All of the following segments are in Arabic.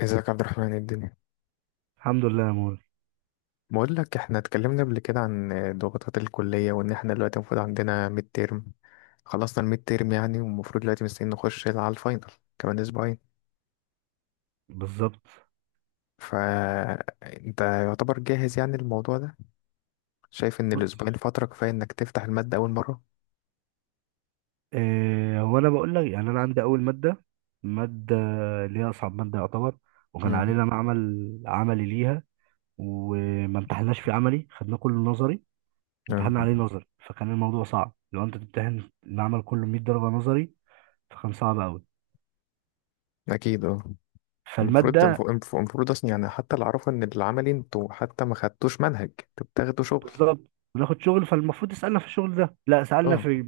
ازيك يا عبد الرحمن، ايه الدنيا؟ الحمد لله يا مول. بقول لك، احنا اتكلمنا قبل كده عن ضغوطات الكلية وان احنا دلوقتي المفروض عندنا ميد تيرم. خلصنا الميد تيرم يعني، والمفروض دلوقتي مستنيين نخش على الفاينل كمان اسبوعين. بالظبط. فانت يعتبر جاهز يعني الموضوع ده؟ شايف ان بص. الاسبوعين فترة كفاية انك تفتح المادة اول مرة؟ إيه هو انا بقول لك، يعني انا عندي اول ماده، ماده اللي هي اصعب ماده يعتبر. وكان امم. علينا معمل عملي ليها، وما امتحناش فيه عملي، خدنا كله نظري. اه. امتحنا عليه نظري، فكان الموضوع صعب. لو انت تمتحن المعمل كله 100 درجه نظري فكان صعب قوي. اكيد اه. المفروض فالماده المفروض المفروض اصلا، يعني حتى اللي اعرفه ان العملي انتوا حتى ما خدتوش منهج، انتوا بتاخدوا شغل. بالظبط بناخد شغل، فالمفروض يسألنا في الشغل ده، لا سألنا اه، في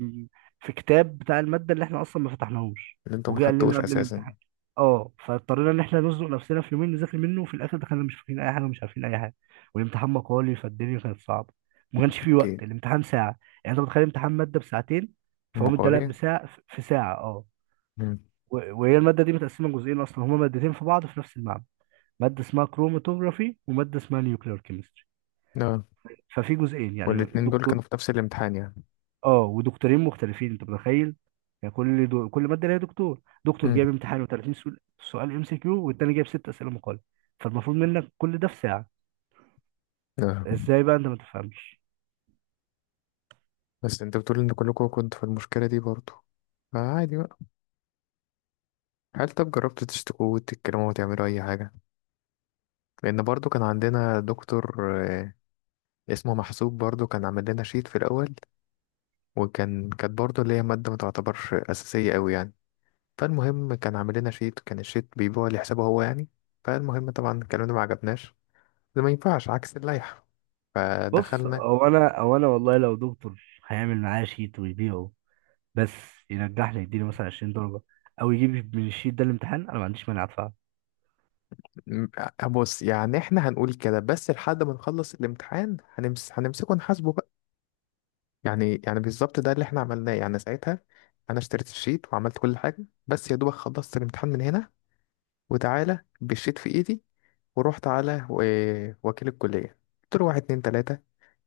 كتاب بتاع المادة اللي احنا أصلا ما فتحناهوش. اللي انتوا ما وجه قال لنا خدتوش قبل اساسا. الامتحان. اه فاضطرينا ان احنا نزنق نفسنا في يومين نذاكر منه، وفي الاخر دخلنا مش فاهمين اي حاجه ومش عارفين اي حاجه. والامتحان مقالي، فالدنيا كانت صعبه. ما كانش فيه اكيد. وقت، الامتحان ساعه. يعني انت متخيل امتحان ماده بساعتين فهو مديلك المقالي. بساعه في ساعه؟ اه. امم. وهي الماده دي متقسمه جزئين، اصلا هما مادتين في بعض في نفس المعمل. ماده اسمها كروماتوجرافي وماده اسمها نيوكلير كيمستري، ففي جزئين يعني. والاتنين دول الدكتور، كانوا في نفس الامتحان يعني؟ اه ودكتورين مختلفين، انت متخيل؟ يعني كل ماده ليها دكتور. دكتور امم. جايب امتحان و30 سؤال، سؤال ام سي كيو، والتاني جايب ست اسئله مقاله، فالمفروض منك كل ده في ساعه. آه. ازاي بقى انت ما تفهمش؟ بس انت بتقول ان كلكم كنتوا في المشكلة دي برضو، فعادي بقى. هل طب جربتوا تشتكوا وتتكلموا وتعملوا اي حاجة؟ لان برضو كان عندنا دكتور، آه، اسمه محسوب، برضو كان عامل لنا شيت في الاول. وكان كانت برضو اللي هي مادة ما تعتبرش اساسية قوي يعني. فالمهم كان عامل لنا شيت، كان الشيت بيبيعه لحسابه هو يعني. فالمهم طبعا الكلام ده ما عجبناش، ده ما ينفعش، عكس اللائحة. بص، فدخلنا، او انا والله لو دكتور هيعمل معايا شيت ويبيعه، بس ينجحني، يديني مثلا 20 درجه، او يجيب من الشيت ده الامتحان، انا ما عنديش مانع ادفع. م- آه، بص، يعني احنا هنقول كده بس لحد ما نخلص الامتحان هنمسكه نحاسبه بقى. يعني بالظبط ده اللي احنا عملناه يعني ساعتها. انا اشتريت الشيت وعملت كل حاجه، بس يا دوبك خلصت الامتحان من هنا وتعالى بالشيت في ايدي، ورحت على وكيل الكليه. قلت له واحد اتنين تلاته،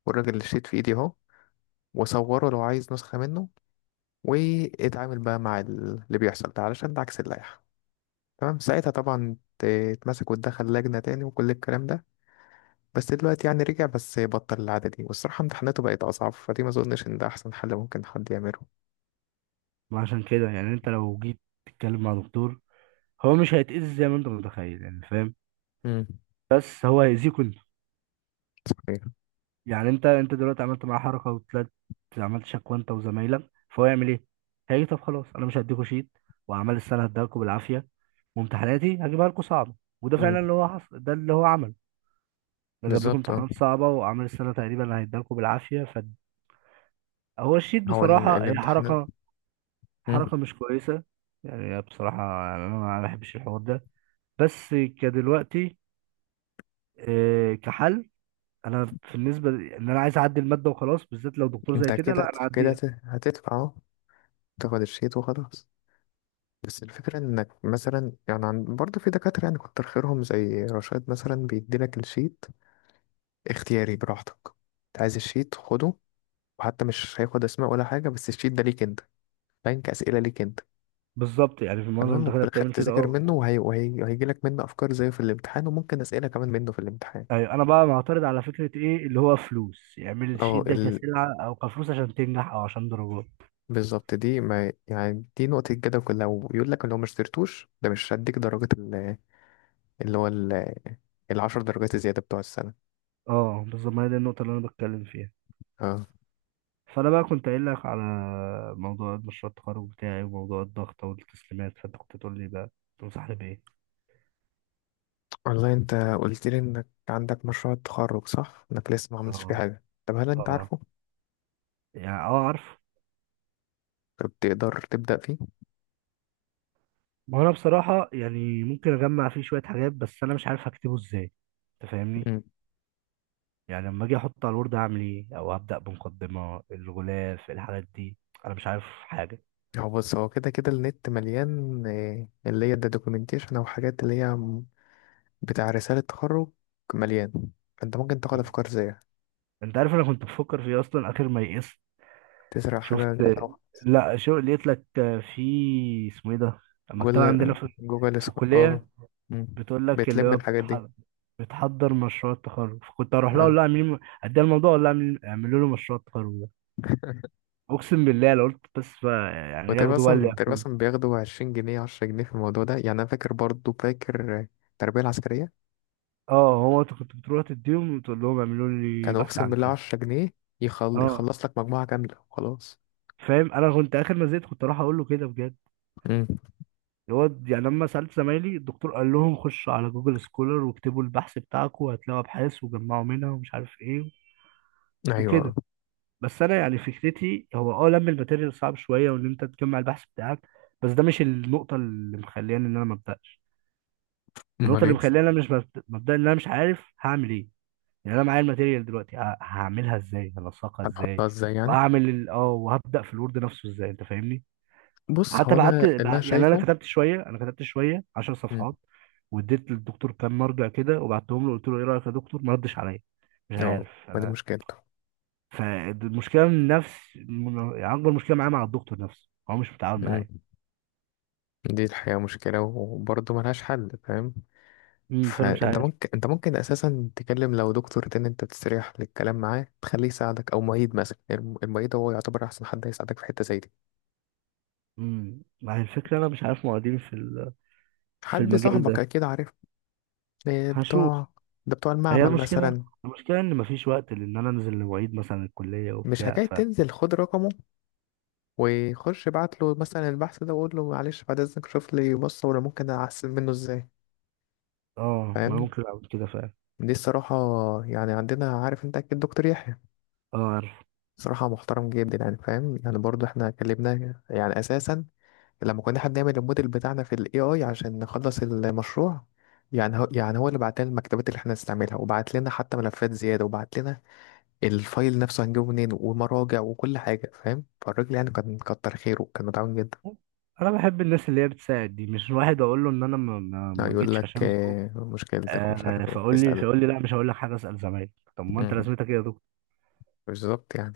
والراجل الشيت في ايدي اهو، وصوره لو عايز نسخه منه. واتعامل بقى مع اللي بيحصل ده علشان ده عكس اللائحه. تمام ساعتها طبعا اتمسك واتدخل لجنه تاني وكل الكلام ده. بس دلوقتي يعني رجع، بس بطل العادة دي، والصراحة امتحاناته بقت أصعب، فدي ما أظنش إن ده أحسن حل ممكن حد يعمله. ما عشان كده، يعني انت لو جيت تتكلم مع دكتور هو مش هيتأذي زي ما انت متخيل، يعني فاهم، امم. بس هو هيأذيك انت. صحيح. يعني انت دلوقتي عملت معاه حركه وطلعت، عملت شكوى انت وزمايلك، فهو يعمل ايه؟ هيجي طب خلاص انا مش هديكوا شيت، واعمال السنه هديها لكم بالعافيه، وامتحاناتي هجيبها لكم صعبه. وده فعلا امم. اللي هو حصل، ده اللي هو عمل. ده جاب لكم بالظبط اه. امتحانات صعبه، واعمال السنه تقريبا هيديها لكم بالعافيه. فهو الشيت هو بصراحه هي الامتحان. حركه، مم. حركه مش كويسه. يعني هي بصراحه، يعني انا ما بحبش الحوار ده، بس كدلوقتي، اه، كحل، انا بالنسبه ان انا عايز اعدي الماده وخلاص، بالذات لو دكتور زي أنت كده لا، كده انا كده اعديها. هتدفع أهو، تاخد الشيت وخلاص. بس الفكرة إنك مثلا يعني برضه في دكاترة يعني كتر خيرهم زي رشاد مثلا بيديلك الشيت اختياري براحتك. أنت عايز الشيت خده، وحتى مش هياخد أسماء ولا حاجة، بس الشيت ده ليك أنت، بنك أسئلة ليك أنت. بالظبط، يعني في المنظمه تمام، وفي المتحده الاخر بتعمل كده، تذاكر اه. منه وهيجي لك منه افكار زيه في الامتحان، وممكن اسئله كمان منه في الامتحان. ايوه، انا بقى معترض على فكره ايه اللي هو فلوس يعمل اه الشيت ده كسلعه او كفلوس عشان تنجح او عشان درجات. بالظبط، دي ما يعني دي نقطه الجدل كلها، ويقول لك لو ما اشتريتوش ده مش هديك درجه اللي هو ال10 درجات الزياده بتوع السنه. اه بالظبط، ما هي دي النقطه اللي انا بتكلم فيها. اه. فانا بقى كنت قايل لك على موضوع مشروع التخرج بتاعي، وموضوع الضغط والتسليمات، فانت كنت تقول لي بقى تنصحني بايه؟ والله انت قلت لي انك عندك مشروع التخرج، صح انك لسه ما عملتش اه. فيه حاجه؟ طب هل انت اه. عارفه؟ يعني اه عارف. طب تقدر تبدا فيه؟ ما هو انا بصراحه يعني ممكن اجمع فيه شويه حاجات، بس انا مش عارف هكتبه ازاي، انت فاهمني؟ مم. يعني لما اجي احط على الوورد اعمل ايه، او ابدا بمقدمه الغلاف الحاجات دي، انا مش عارف حاجه. هو بص، هو كده كده النت مليان، آه، اللي هي الدوكيومنتيشن او حاجات اللي هي بتاع رسالة تخرج. مليان. انت ممكن تاخد مم. افكار زيها. انت عارف انا كنت بفكر في ايه اصلا اخر ما يئست؟ تسرق شفت، حاجة او لا شو لقيت لك، في اسمه ايه ده، المكتبه عندنا جوجل. في اه. الكليه، مم. بتقول لك اللي بتلم هو الحاجات دي. بتحضر مشروع التخرج، فكنت اروح لها اقول اه. لها اعملي، اديها الموضوع اقول لها اعملوا له مشروع التخرج ده. اقسم بالله لو قلت، بس بقى يعني وتقريبا ياخدوا بقى اللي اصلا تقريبا ياخدوه. اصلا بياخدوا 20 جنيه، 10 جنيه في الموضوع ده، يعني انا فاكر برضو فاكر التربية العسكرية. اه، هو انت كنت بتروح تديهم وتقول لهم اعملوا لي كانوا بحث اقسم عن بالله كذا. 10 جنيه اه يخلص لك مجموعة كاملة وخلاص. فاهم، انا كنت اخر ما زهقت كنت اروح اقول له كده بجد. مم. اللي هو يعني لما سالت زمايلي الدكتور قال لهم خشوا على جوجل سكولر واكتبوا البحث بتاعكم هتلاقوا ابحاث، وجمعوا منها ومش عارف ايه ايوه. وكده. بس انا يعني فكرتي هو اه لم الماتيريال صعب شويه، وان انت تجمع البحث بتاعك. بس ده مش النقطه اللي مخلياني ان انا ما ابداش. النقطه امال اللي ايه؟ مخلياني انا مش مبدا، مبدأ ان انا مش عارف هعمل ايه. يعني انا معايا الماتيريال دلوقتي، هعملها ازاي، هلصقها ازاي، هتحطها ازاي يعني؟ واعمل وهبدا في الوورد نفسه ازاي؟ انت فاهمني؟ بص حتى هو انا بعت اللي انا يعني انا شايفه. كتبت شويه، 10 مم. صفحات واديت للدكتور كام مرجع كده وبعتهم له، قلت له ايه رايك يا دكتور، ما ردش عليا، مش اه، عارف ما دي انا. مشكلته. فالمشكله من نفس يعني اكبر مشكله معايا مع الدكتور نفسه هو مش متعاون معايا. دي الحقيقة مشكلة وبرضه ملهاش حل، فاهم. فانا مش فانت عارف. ممكن انت ممكن اساسا تكلم لو دكتور تاني انت تستريح للكلام معاه، تخليه يساعدك، او معيد مثلا. المعيد هو يعتبر احسن حد هيساعدك في حتة زي دي. ما هي الفكره، انا مش عارف معيدين في في حد المجال صاحبك ده. اكيد عارف. إيه هشوف. بتوع؟ ده بتوع هي المعمل المشكله، مثلا. المشكله ان مفيش وقت، لان انا انزل لمعيد مثلا الكليه مش وبتاع، حكاية، ف تنزل خد رقمه وخش ابعت له مثلا البحث ده وقول له معلش بعد اذنك شوف لي، بص ولا ممكن احسن منه ازاي. اه ما فاهم. ممكن اعمل كده فعلا. دي الصراحة. يعني عندنا، عارف انت اكيد دكتور يحيى، اه، صراحة محترم جدا يعني، فاهم يعني. برضو احنا اتكلمنا يعني اساسا لما كنا احنا بنعمل الموديل بتاعنا في الAI عشان نخلص المشروع. يعني هو اللي بعت لنا المكتبات اللي احنا هنستعملها، وبعت لنا حتى ملفات زيادة، وبعت لنا الفايل نفسه هنجيبه منين، ومراجع وكل حاجة، فاهم. فالراجل يعني كان كتر خيره وكان متعاون جدا. انا بحب الناس اللي هي بتساعد دي، مش واحد اقول له ان انا ما يعني يقول جيتش لك عشان ظروف. آه، مشكلتك ومش عارف ايه، فاقول لي اسأل. فاقول لي لا مش هقول لك حاجه، اسال زمايلك. طب ما انت مم. رسمتك ايه يا دكتور؟ بالظبط يعني.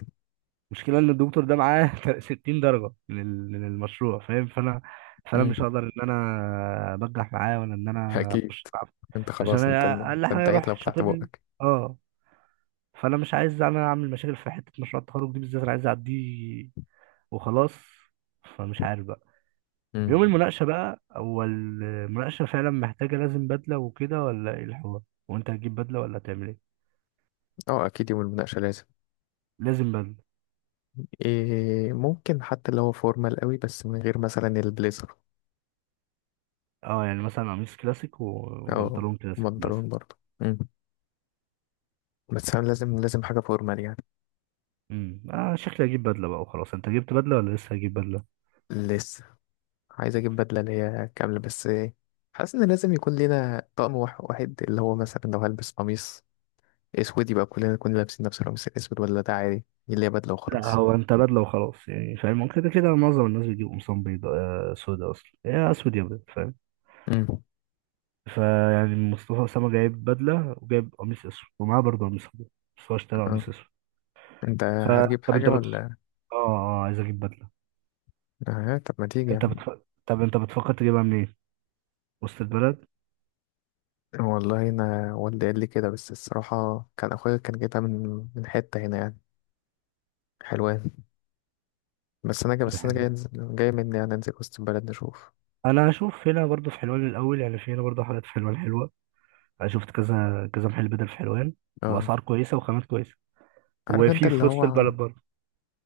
المشكله ان الدكتور ده معاه 60 درجه من من المشروع، فاهم؟ فانا مم. مش هقدر ان انا بجح معاه ولا ان انا اكيد. اخش معاه، انت عشان خلاص انت أنا انت اقل حاجه انتهيت لو يروح فتحت شاطب لي. بقك. اه. فانا مش عايز اعمل مشاكل في حته مشروع التخرج دي بالذات، انا عايز اعديه وخلاص. فمش عارف بقى. مم. يوم المناقشة بقى، هو المناقشة فعلا محتاجة لازم بدلة وكده ولا ايه الحوار؟ وانت هتجيب بدلة ولا هتعمل ايه؟ اه اكيد يوم المناقشة لازم. لازم بدلة. إيه ممكن حتى لو هو فورمال قوي، بس من غير مثلا البليزر. اه، يعني مثلا قميص كلاسيك او وبنطلون كلاسيك مثلا. مضرون برضه. مم. بس انا لازم لازم حاجه فورمال يعني. اه شكلي هجيب بدلة بقى وخلاص. انت جبت بدلة ولا لسه هجيب بدلة؟ لسه. عايز اجيب بدله اللي هي كامله، بس إيه، حاسس ان لازم يكون لينا طقم واحد، اللي هو مثلا لو هلبس قميص اسود يبقى كلنا نكون لابسين نفس القميص الاسود، ولا ده عادي اللي هي بدله لا، وخلاص. هو انت بدلة وخلاص، يعني فاهم، كده كده معظم الناس بتجيب قمصان بيضاء، سودا، اصلا يا اسود يا ابيض، فاهم. مم. فيعني مصطفى اسامة جايب بدلة وجايب قميص اسود ومعاه برضه قميص ابيض، بس هو اشترى اه. قميص اسود. انت هتجيب فطب حاجه انت بت... ولا؟ اه اه عايز اجيب بدلة. اه، طب ما تيجي انت يعني. بتف... طب انت بتفكر تجيبها منين، وسط البلد؟ والله انا والدي قال لي كده، بس الصراحه كان اخويا كان جايبها من حته هنا يعني حلوة. بس انا جاي بس انا جاي الحلو، انزل جاي مني يعني انزل وسط البلد نشوف. انا هشوف هنا برضو في حلوان الاول، يعني في هنا برضو حاجات في حلوان حلوه. انا شفت كذا كذا محل بدل في حلوان، اه، واسعار كويسه وخامات كويسه. عارف انت وفي اللي وسط هو، البلد برضو،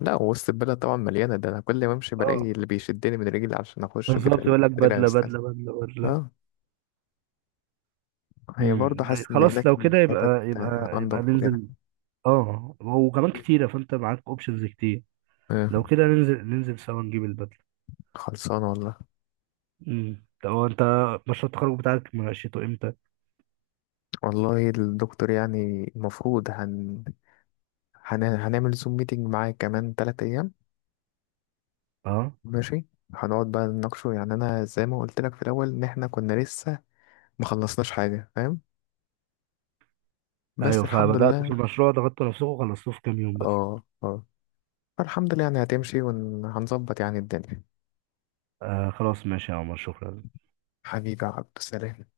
لا وسط البلد طبعا مليانه. ده انا كل ما امشي اه. بلاقي اللي بيشدني من رجلي عشان اخش بالظبط، بدل. يقول لك بدل بدله الاستاذ. بدله بدله بدله. اه، هي برضه حاسس ان خلاص هناك لو كده الحتت يبقى انضف وكده. ننزل. اه وكمان مم. كتيره، فانت معاك اوبشنز كتير. اه، لو كده ننزل، سوا نجيب البدله. خلصانه والله. طب هو انت مشروع التخرج بتاعك مناقشته امتى؟ والله الدكتور يعني المفروض هنعمل زوم ميتنج معاه كمان 3 ايام. اه. ماشي. هنقعد بقى نناقشه، يعني انا زي ما قلت لك في الاول، ان احنا كنا لسه ما خلصناش حاجه، فاهم. بس ايوه، الحمد فبدات في لله. المشروع ضغطت نفسكم وخلصتوه في كام يوم بس. اه اه. الحمد لله يعني، هتمشي وهنظبط يعني الدنيا. آه خلاص، ماشي يا عمر، شكرا. حبيبي يا عبد السلام.